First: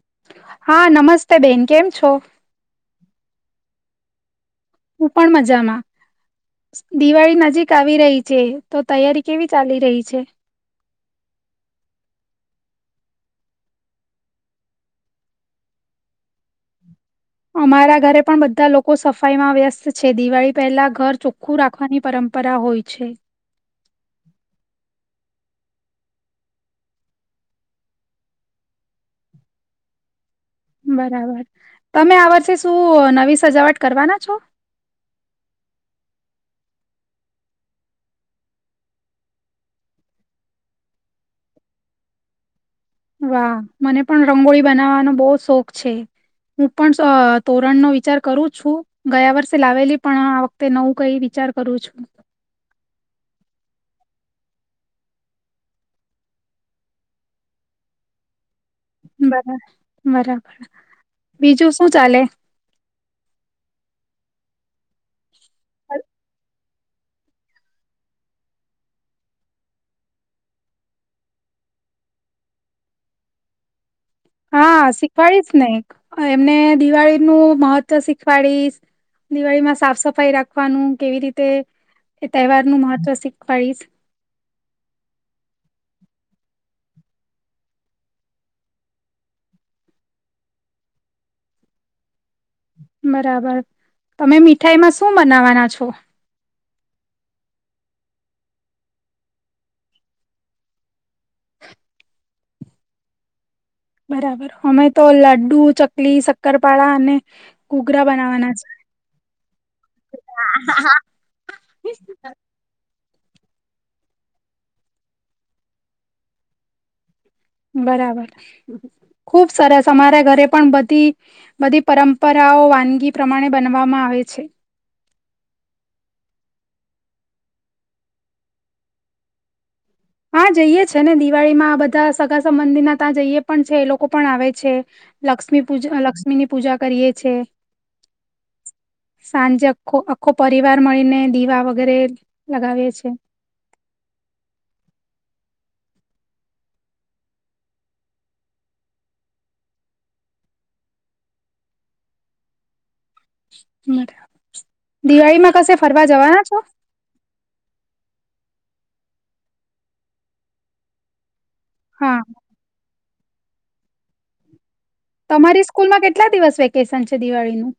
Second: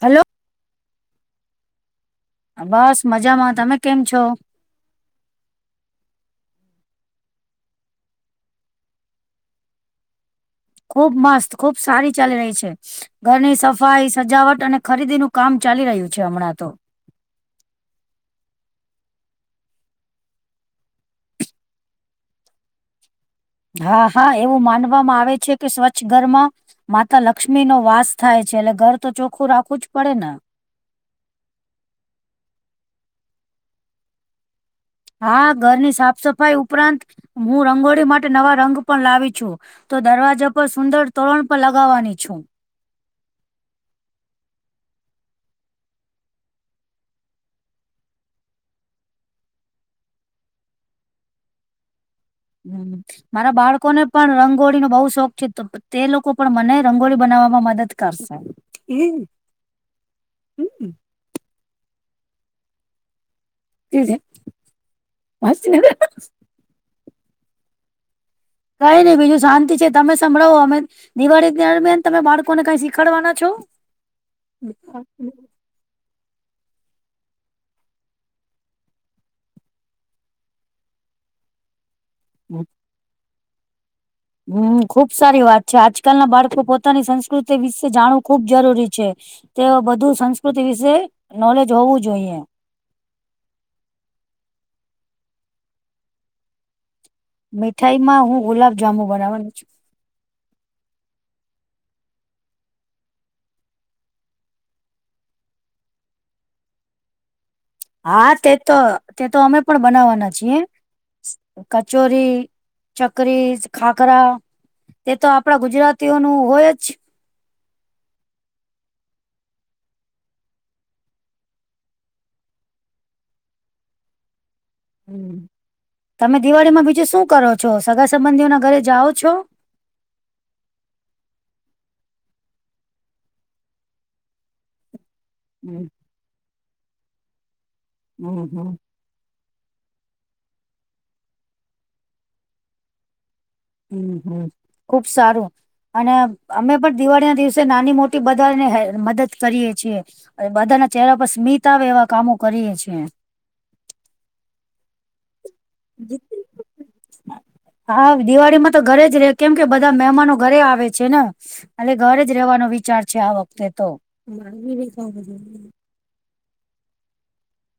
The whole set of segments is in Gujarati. હલો. હા નમસ્તે બેન. કેમ છો? આ બસ મજામાં. તમે કેમ છો? હું પણ મજામાં. દિવાળી નજીક આવી રહી છે, તો તૈયારી કેવી ચાલી રહી છે? ખુબ મસ્ત, ખુબ સારી ચાલી રહી છે. ઘરની સફાઈ, સજાવટ અને ખરીદી નું કામ ચાલી રહ્યું છે હમણાં તો. અમારા ઘરે પણ બધા લોકો સફાઈ માં વ્યસ્ત છે. દિવાળી પહેલા ઘર ચોખ્ખું રાખવાની પરં પરા હોય છે. હા, હા એવું માનવામાં આવે છે કે સ્વચ્છ ઘરમાં માતા લક્ષ્મી નો વાસ થાય છે, એટલે ઘર તો ચોખ્ખું રાખવું જ પડે ના. બરાબર. તમે આ વર્ષે શું નવી સજાવટ કરવાના છો? હા ઘરની સાફ-સફાઈ ઉપરાંત હું રંગોળી માટે નવા રંગ પણ લાવી છું. તો દરવાજા પર સુંદર તોરણ પણ લગાવવાની છું. વાહ! મને પણ રંગોળી બનાવવાનો બહું શોખ છે. હું પણ અહ તોરણનો વિચાર કરું છું, ગયા વર્ષે લાવેલી પણ આ વખ ખતે નવું કંઈ વિચાર કરું છું. હમ્મ. મારા બાળકોને પણ રંગોળીનો બહુ શોખ છે તો તે લોકો પણ મને રંગોળી બનાવવામાં મદદ કરશે બરા બરાબર હમ, બીજું શું ચાલે તીજ મસ્ કઈ નહી બીજું શાંતિ છે તમે સંભળાવો અમે દિવાળી દરમિયાન તમે બાળકોને કઈ શીખાડવાના છો. હા શીખવાડીશ ને એમને દિવાળી નું મહત્વ શીખવાડીશ દિવાળીમાં સાફ સફાઈ રાખવાનું કેવી રીતે એ તહેવાર નું મહત્વ શીખવાડીશ હમ ખુબ સારી વાત છે આજકાલ ના બાળકો પોતાની સંસ્કૃતિ વિશે જાણવું ખુબ જરૂરી છે. તે બધું સંસ્કૃતિ વિશે નોલેજ હોવું જોઈએ બરાબર તમે મીઠાઈમાં શું બનાવાના છો. મીઠાઈ માં હું ગુલાબજામુ બનાવાનું છું. બરાબર અમે તો લાડ્ડુ ચકલી શક્કરપાળા અને ઘૂઘરા હા તે બનાવવાના તો છે તે તો અમે પણ બનાવવાના છીએ કચોરી ચકરી ખાખરા એ તો આપડા ગુજરાતીઓ નું હોય જ બરાબર ખુબ સરસ અમારા ઘરે પણ બધી બધી પરંપરાઓ વાનગી પ્રમાણે બનવામાં આવે છે. હમ તમે દિવાળીમાં બીજું શું કરો છો સગા સંબંધીઓના ઘરે જાઓ છો. હા જઈે છે ને દિવાળી માં બધા સગા સં મંદિરના ત્યાં જઈએે પણ છે એ લોકો પણ આવે છે. લક્ષ્મી પૂજ હમ લક્ષ્મીની પૂજા કરીએ છે. હમ હમ સાંજે આખો આખો પરિવાર મળીને દીવા વગેરે લગાવીએ છે. હમ હમ ખુબ સારું અને અમે પણ દિવાળીના દિવસે નાની મોટી બધાને મદદ કરીએ છીએ. અને બધાના ચહેરા પર સ્મિતા આવે એવા કામો કરીએ છેીએ. બરા દિવાળીમાં કશે ફરવા જવાના છો. હા દિવાળીમાં તો ઘરે જ ર કેમ કે બધા મહેમાનો ઘરે આવે છે ને. એ હા. ઘરે જ રેવાનો વિચાર છે આ વખતે તો. તમારી સ્કૂલ માં કેટલા દિવસ વેકેશન છે દિવાળીનું.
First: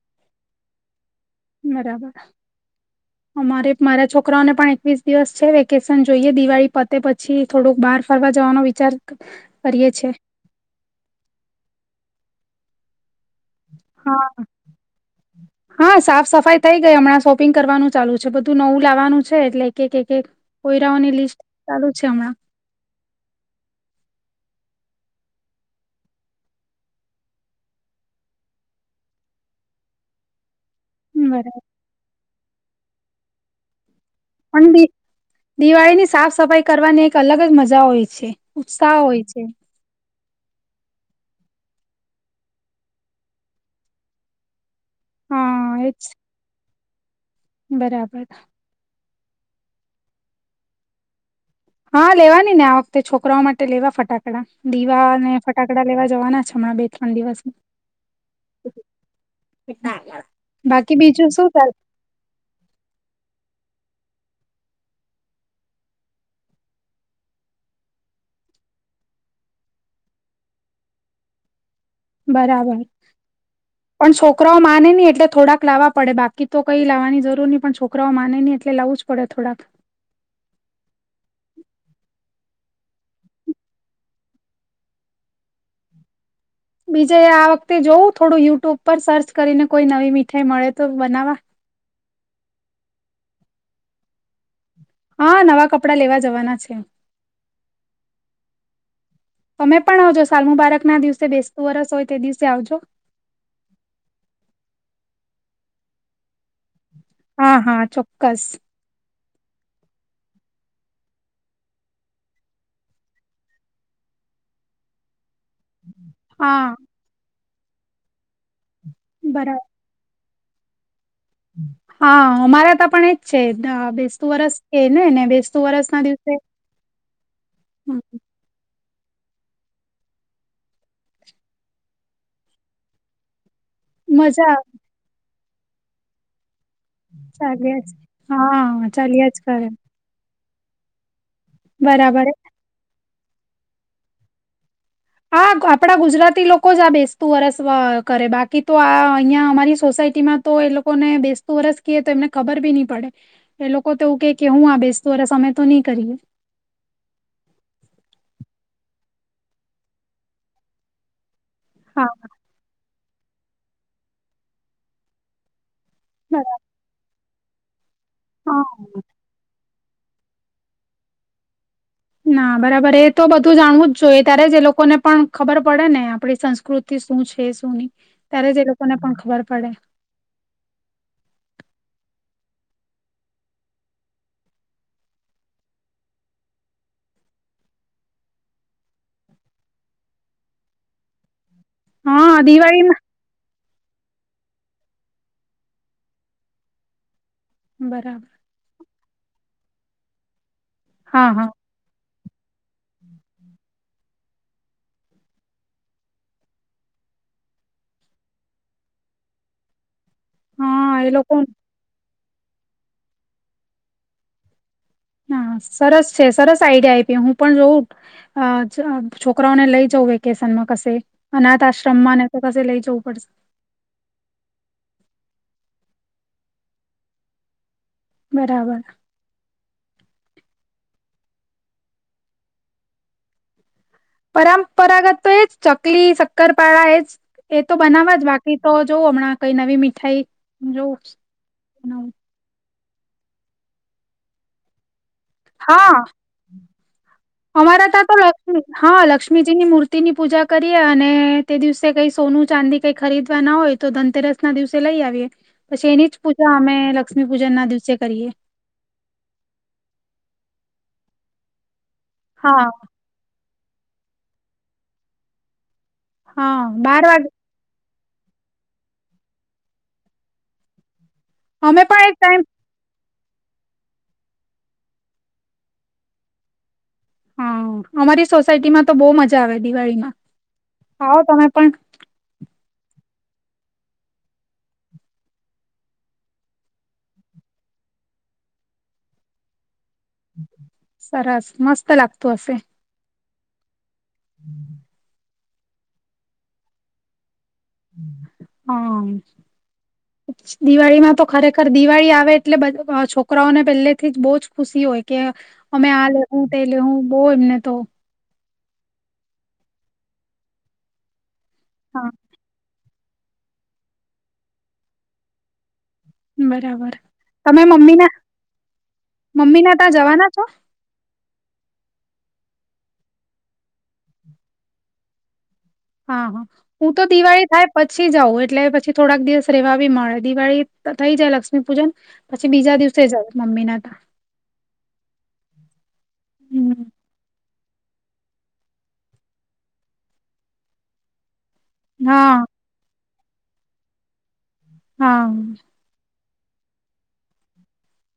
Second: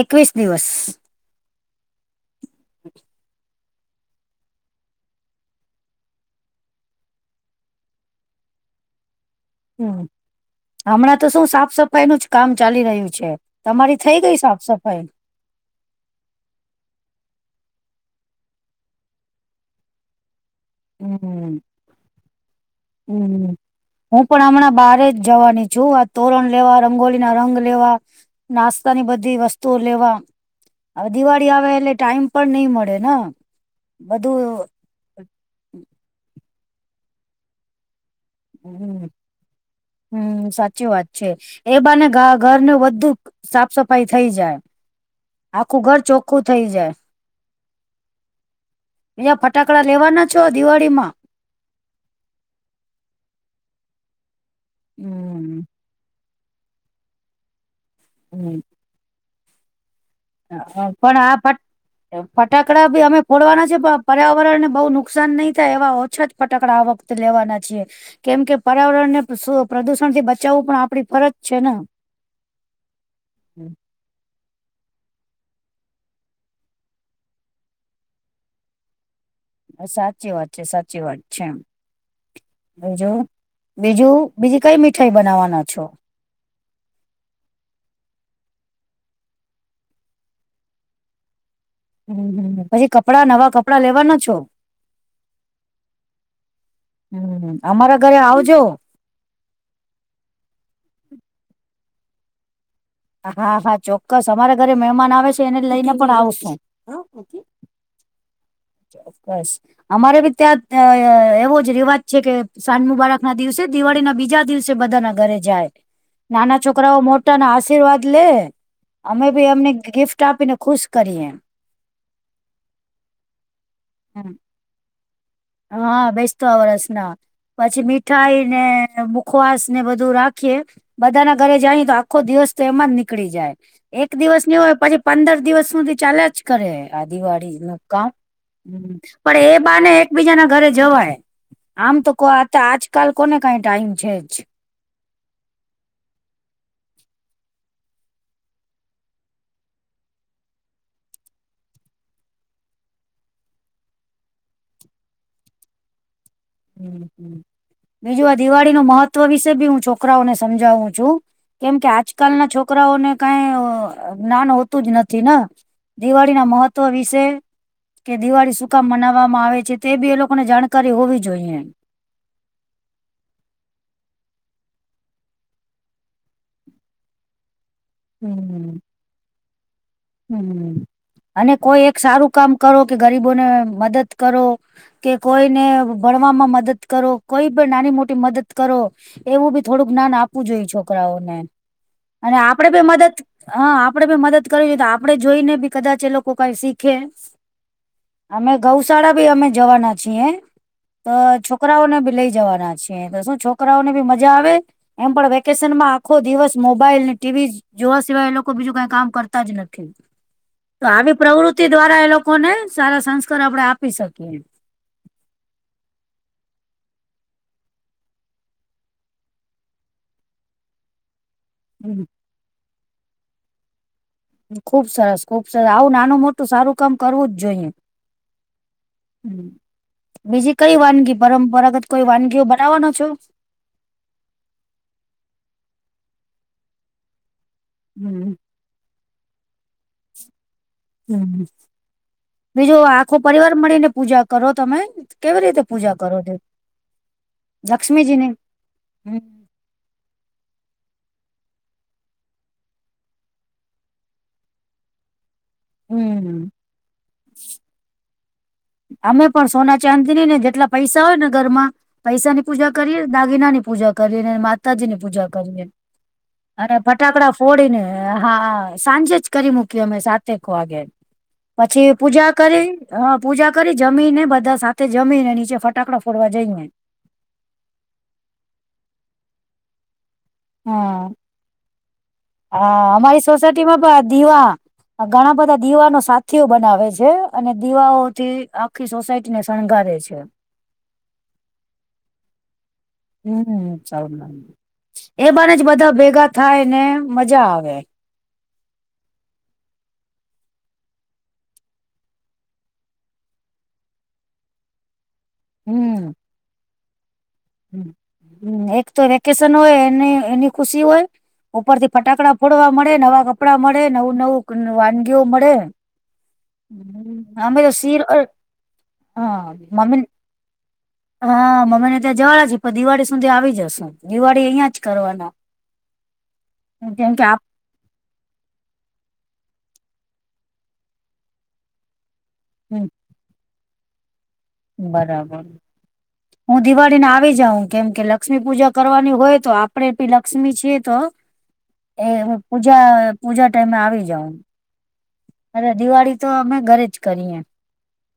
એકવીસ દિવસ. બરાબર. [inaudible] અમારે મારા છોકરાઓને પણ એકવીસ દિવસ છે વેકેશન જોઈએ દિવાળી પતે પછી. થોડુંક બહાર ફરવા જવાનો વિચાર. કરીએ હમ છે હમણાં તો શું સાફ સફાઈ નું જ કામ ચાલી રહ્યું છે. તમારી થઈ હા ગઈ સાફ સફાઈ. હા સાફ સફાઈ થઈ ગઈ હમણાં શોપિંગ કરવાનું ચાલુ છે બધું નવું લાવવાનું છે એટલે એક એક એક. કોયરાઓની લિસ્ટ હમ. ચાલુ છે હમણાં. હમ. હું પણ હમણાં બહાર જ જવાની છું આ તોરણ લેવા રંગોલીના રંગ લેવા. નાસ્તાની બધી વસ્તુઓ લેવા. હવે હમ, દિવાળી બરાબર આવે એટલે ટાઈમ પણ નઈિ મળે ને બધું. પણ દી દિવાળીની સાફ સફાઈ કરવાની એક અલગજ મજા હોય છે. ઉત્સાહ હમ હોય છે હમ સાચી વાત છે એ બને ઘરનું બધું. સાફ સફાઈ થઈ જાય હા આખું એજ ઘર ચોખ્ખું થઈ જાય. બરાબર. બીજા ફટાકડા લેવાના છો દિવાળીમાં. હા લેવાની ને આ વખતે છોકરાઓ માટે લેવા ફટાકડા દીવા ને ફટ. હમ ટાકડા લેવા જવાના છે હમણાં બે ત્રણ દિવસ. હમ. બાકી પણ બીજું આ ફટાક શું કર. ફટાકડા બી અમે ફોડવાના છે પણ પર્યાવરણને બહુ નુકસાન નહી થાય એવા ઓછા. ફટાકડા આ વખતે લેવાના છીએ. કેમ કે પર્યાવરણ ને પ્રદુષણથી બચાવવું પણ આપડી ફરજ છે ને. બરાબર. હમ. પણ છોકરાઓ માને નહી એટલે થોડાક લાવવા પડે બાકી તો કઈ લાવવાની જરૂર નહી પણ છોકરાઓ માને નહી એટલે લાવું. પડે થોડા. સાચી વાત છે સાચી વાત છે એમ. બીજું બીજું બીજી કઈ મીઠાઈ બનાવવાના છો. બીજે આ વખતે જોવું થોડું યુટ્યુબ પર સર્ચ કરીને કોઈ નવી મીઠાઈ મળે તો બનાવા. હમ પછી કપડા નવા કપડાં લેવાના છો. હા નવા કપડાં લેવા જવાના છે હમ અમારા ઘરે આવજો. તમે પણ આવજો સાલમું બાળકના દિવસે બેસતું વરસ હોય તે દિવસે આવજો. હા હા ચોક્કસ અમારા ઘરે મહેમાન આવે છે એને લઈને પણ આવશું. હા હા ચોક્કસ. ઓફકોસ. અમારે બી ત્યાં એવોજ રિવાજ છે કે સાંજ મુબારાકના દિવસે દિવાળીના બીજા દિવસે બધાના. ઘરે જાય નાના હા છોકરાઓ મોટાના આશીર્વાદ લે અમે બી બરાબર એમની. ગિફ્ટ આપીને ખુશ કરીએ. હા અમારા ત પણ એજ છે બેસતું વરસ છે ને ને બેસતું. વરસ ના હા દિવસે બેસતો વર્ષના પછી હમ મીઠાઈને. મુૂખવાસ ને બધું રાખીએ બધાના ઘરે જાય તો આખો દિવસ તો એમાંજ નીકળી જાય. એક દિવસ મજા ની હોય પછી પંદર દિવસ સુધી ચાલલે જ કરે. આદિવાળ ન જાગ્યા છે કામ હા ચાલ્યા જ પણ એ કરે બાને એકબીજા ના ઘરે જવાય આમ તો બરાબર કો આજકાલ કોને કઈ ટાઈમ છે જ. હા આપણા ગુજરાતી લોકો જ આ બેસતું વરસ કરે બાકી તો આ અહીિયાં અમારી સોસાયટીમાં તો એ લોકોને બેસતું વરસ કએ તો એમને ખબર બી નહી પડે. એ લોકો તો એવું કે કે હું આ બેસતો અ સમમે તો નહી કરીએ. હ બીજું આ દિવાળી ન મહત્વ વિશે બી હું છોકરાઓને સમજાવું છુ કેમ કે હા આજકાલ ના છોકરાઓને કઈ જ્ઞાન હોતું જ નથી ને. દિવાળી ના બરાબર મહત્વ વિશે કે દિવાળી સુકામ હા મનાવવામાં આવે છે. તે બી એ લોકોને જાણકારી હોવી જોઈએ. ના બરાબર એ તો બધું જાણવું જ જોઈએ ત્યારે જ એ લોકોને પણ ખબર પડે ને આપડી સંસ્કૃતિ થી શું છે શું નહી ત્યારે જ એ હમ લોકો ને પણ ખબર પડે. હમ અને કોઈ એક સારું કામ કરો કે ગરીબોને મદદ કરો કે કોઈને ભણવામાં મદદ કરો કોઈ પણ નાની મોટી મદદ કરો. એવું બી થોડુંક જ્ઞાન આપવું જોઈએ છોકરાઓને અને હા આપડે ભી દિવાળીમાં મદદ હ આપડે ભી મદદ કરવી છે તો આપ આપણે જોઈ ને બી કદાચ એ લોકો કઈ શીખે. બરાબર અમે ગૌશાળા ભી અમે જવાના છીએ તો હા છો. હા છોકરાઓ ને બી લઈ જવાના છી તો શું છોકરાઓ ને બી મજા આવે. એમ પણ વેકેશન માં આખો દિવસ મોબાઈલ ટીવી જોવા સિવાય એ લોકો બીજું કઈ કામ કરતા જ નથી. તો હા એ આવી લોકો પ્રવૃતિ દ્વારા એ લોકોને સારા સંસ્કાર આપડે આપી શકીએ. હા સરસ છે સરસ આઈડિયા આપી હું પણ જોઉં અ છોકરાઓને લઈ જઉ વેકેશનમાં કશે. અનાથ આશ્રમમાંના કસ લઈ જવું પડશે. ખુબ સરસ ખુબ સરસ આવું નાનું મોટું સારું કામ કરવું જ જોઈએ. બરાબર હ બીજી કઈ વાનગી પરંપરાગત કોઈ વાનગીઓ બનાવવાનો છો. પરંપરાગત તો એજ ચકલી શક્કરપાળા એજ એ તો બનાવા જ હમ બાકી તો જોવું હમણાં કઈ નવી મીઠાઈ જોવું હમ્મ બનાવું. બીજો આખો પરિવાર મળીને પૂજા કરો તમે. કેવી રીતે પૂજા હા કરો તે. અમારા ત તો લક્ષ્મી હા લક્ષ્ સ્મીજી ની મૂર્તિની પૂજા કરીએ અને તે દિવસે કઈ સોનું ચાંદી કઈ ખરીદવા ના હોય તો ધનતેરસ ના દિવસે લઈ આવીએ પછી એની જ હમ પૂજા અમે લક્ષ્મી પૂજન ના દિવસે કરીએ. અમે પણ સોના ચાંદીની ને જેટલા પૈસા હોય ને ઘરમાં પૈસા ની હા પૂજા કરીએ. દાગીના ની પૂજા કરીએ માતાજી ની પૂજા કરી હા અને બાર વાગે ફટાકડા ફોડી ને હા સાંજે જ કરી મૂકી અમે સાતેક વાગે. અમે પછી પણ એક પૂજા ટાઈમ કરી હ પૂજા કરી જમીને બધા સાથે જમી ને નીચે ફટાકડા ફોડવા જઈ ને. હા અમારી સોસાયટીમાં તો બહ મજા આવે દિવાળીમાં હા આવ તમે પણ હા અમારી સોસાયટીમાં બ દીવા આ ઘણા બધા દીવા ન સાથીઓ બનાવે છે અને દીવાઓથી આખી સોસાયટી ને શણગારે છે. સરસ મસ્ત લાગતું અશે. હમ સ એ બને જ બધા ભેગા થાય ને મજા આવે. હા. દિવાળી માં તો ખરેખર દિવાળી આવે એટલે છોકરાઓને પેલે થી જ બહુ જ ખુશી હોય. કે અમે હમ આ લેહ તે લેહું બહ એમને તો એક તો વેકેશન હોય એની એની ખુશી હોય. ઉપર થી હા ફટાકડા ફોડવા મળે નવા કપડાં મળે નવું નવું વાનગીઓ મળે. બરાબર અમે તમે તો મમ્મી શીર ના મમ્મી ના ત્યાં જવાના છો? હા મમ્મીને ત્યાં જવાડા છે પણ દિવાળી સુધી આવી જશ દિવાળી અહિયાં જ કરવાના. હા હા હું તો કેમ કે આપ દિવાળી થાય. પછી જવું એટલે પછી થોડાક દિવસ રેવા બી મળે દિવાળી થઈ જાય લક્ષ્મી પૂજન પછી બીજા દિવસે જાય મમ્મી ના બરાબર હું દિવાળીને આવી જાઉ કેમ કે લ લક્ષ્મી પૂજા કરવાની હોય તો આપડે ભી લક્ષ્મી છીએ તો એ પ હા પજા પૂજા ટાઈમે આવી જઓ ને હા. દિવાળી તો અમે ઘરે જ કરીએ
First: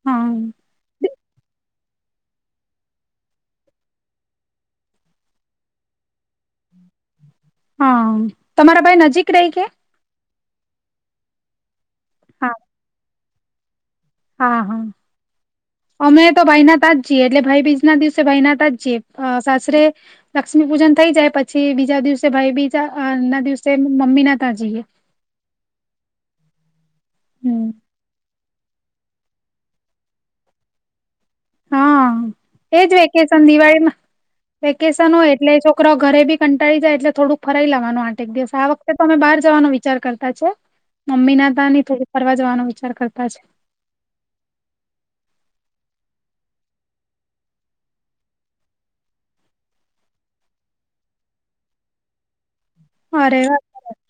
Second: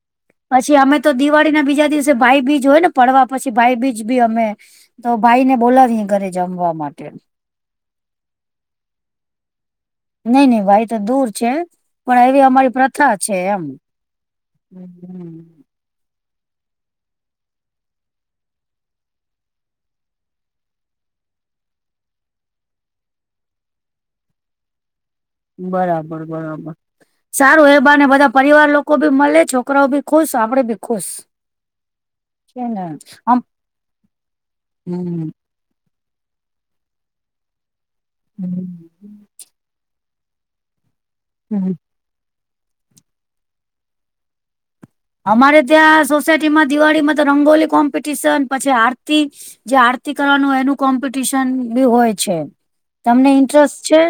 હા પછી અમે તો દિવાળી ના બીજા દિવસે ભાઈ બીજ હોય ને પડવા પછી ભાઈ બીજ બી અમે તો ભાઈ ને બોલાવી ઘરે જમવા માટે હા તમારા ભાઈ નજીક રહી કે નઈ નહી ભાઈ તો દૂર છે પણ એવી હા અમારી પ્રથા છે એમ હા હા. અમે તો ભાઈના તા જીએ એટલે ભાઈ બીજ ના દિવસે ભાઈના તા જ છીએ સાસરે લક્ષ્મી પૂજન થઈ જાય પછી બીજા દિવસે ભાઈ બીજા ના દિવસે મમ્મી ના ત્યાં જઈએ. [inaudible] બરાબર બરાબર હમ સારું એ બ ને બધા પરિવાર લોકો ભી મળે છોકરાઓ ભી ખુશ આપડે ભી ખુશ હા છે એજ ને આમ વેકેશન દિવાળીમાં વેકેશન હમ હોય એટલે છોકરો ઘરે બી કંટાી જાય એટલે થોડું ફરાઈ લેવાનું આઠ એક દિવસ હમ આ વખતે તમે બહાર જવાનો વિચાર કરતા છે મમ્મી ના હમ. તની થોડી ફરવા જવાનો વિચાર કરતા છે. અમારે ત્યાં સોસાયટી માં દિવાળીમાં તો રંગોલી કોમ્પિટિશન પછી આરતી જે આરતી કરવાનું હોય એનું કોમ્પિટિશન બી હોય છે તમને અરે વાહ! ઇન્ટરેસ્ટ છે.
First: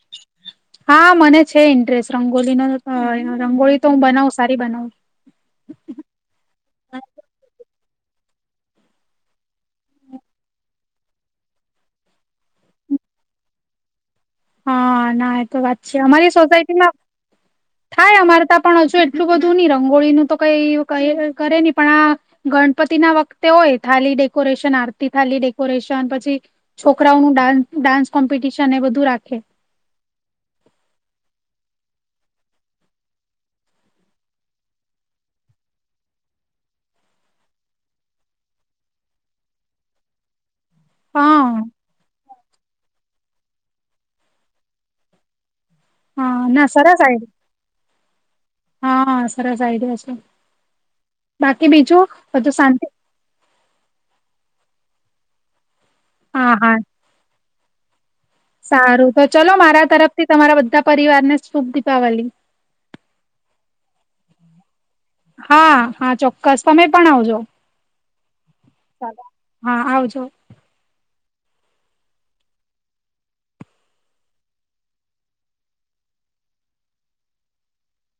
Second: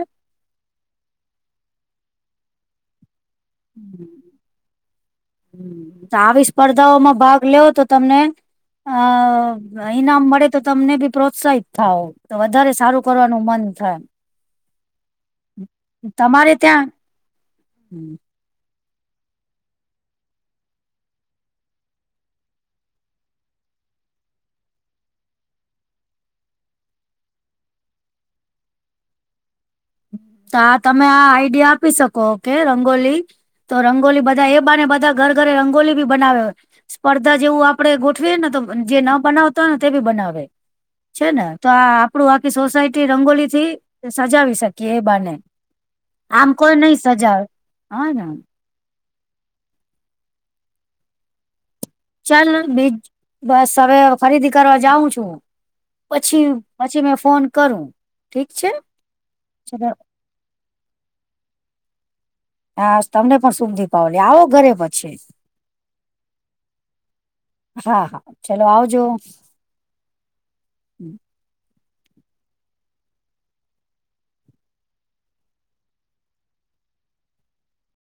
હા મને છે ઇન્ટરેસ્ટ રંગોલીનો રંગોળ તો હું બનાવ સારી બનાવું હ આવી સ્પર્ધાઓમાં ભાગ લેવ તો તમને [inaudible] અ ઈનામ મળે તો તમને બી પ્રોત્સાહિત થાવ તો વધારે સારું કરવાનું મન થાય હા ના એ તો વાત છે અમારી તમારે ત્યાં સોસાયટીમાં થાય અમારે ત પણ હજુ એટલું બધું નહી રંગોળીનુંું તો કઈ કરે નહી પણ આ ગણપતિ ના વખતે હોય થાલી ડેકોરેશન આરતી થાલી ડેકોરેશન પછી છોકરાઓ ન ડાન્સ કોમ્પિટિશન એ બધું રાખે તો આ તમે આ આઈડિયા આપી શકો કે રંગોલી તો રંગોલી બધા એ બાને બધા ઘર ઘરે રંગોલી બી બનાવે હોય. સ્પર્ધા જેવું આપડે ગોઠવીએ ને તો જે ન બનાવતા હોય ને તે બી બનાવે છે ને હા તો આ આપડું આખી સોસાયટી રંગોલી થી સજાવી શકીએ એ બાને હા આમ ના કોઈ નઈ સરસ આઈડિયા સજા હ ને હા સરસ આ આવી ગ છે બાકી બીજું ચાલ બધું શાંતિ બીજ બસ હવે ખરીદી કરવા જાઉં છું. પછી હા હા પછી મે ફોન કરું ઠીક છે સારું તો ચલો મારા તરફ થી તમારા બધા પરિવાર ને શુભ દીપાવળી હા તમને પણ સુધી પાવ લે આવો ઘરે પછી હા હા ચોક્કસ તમે પણ આવજો હા હા ચલો આવજો હા આવજો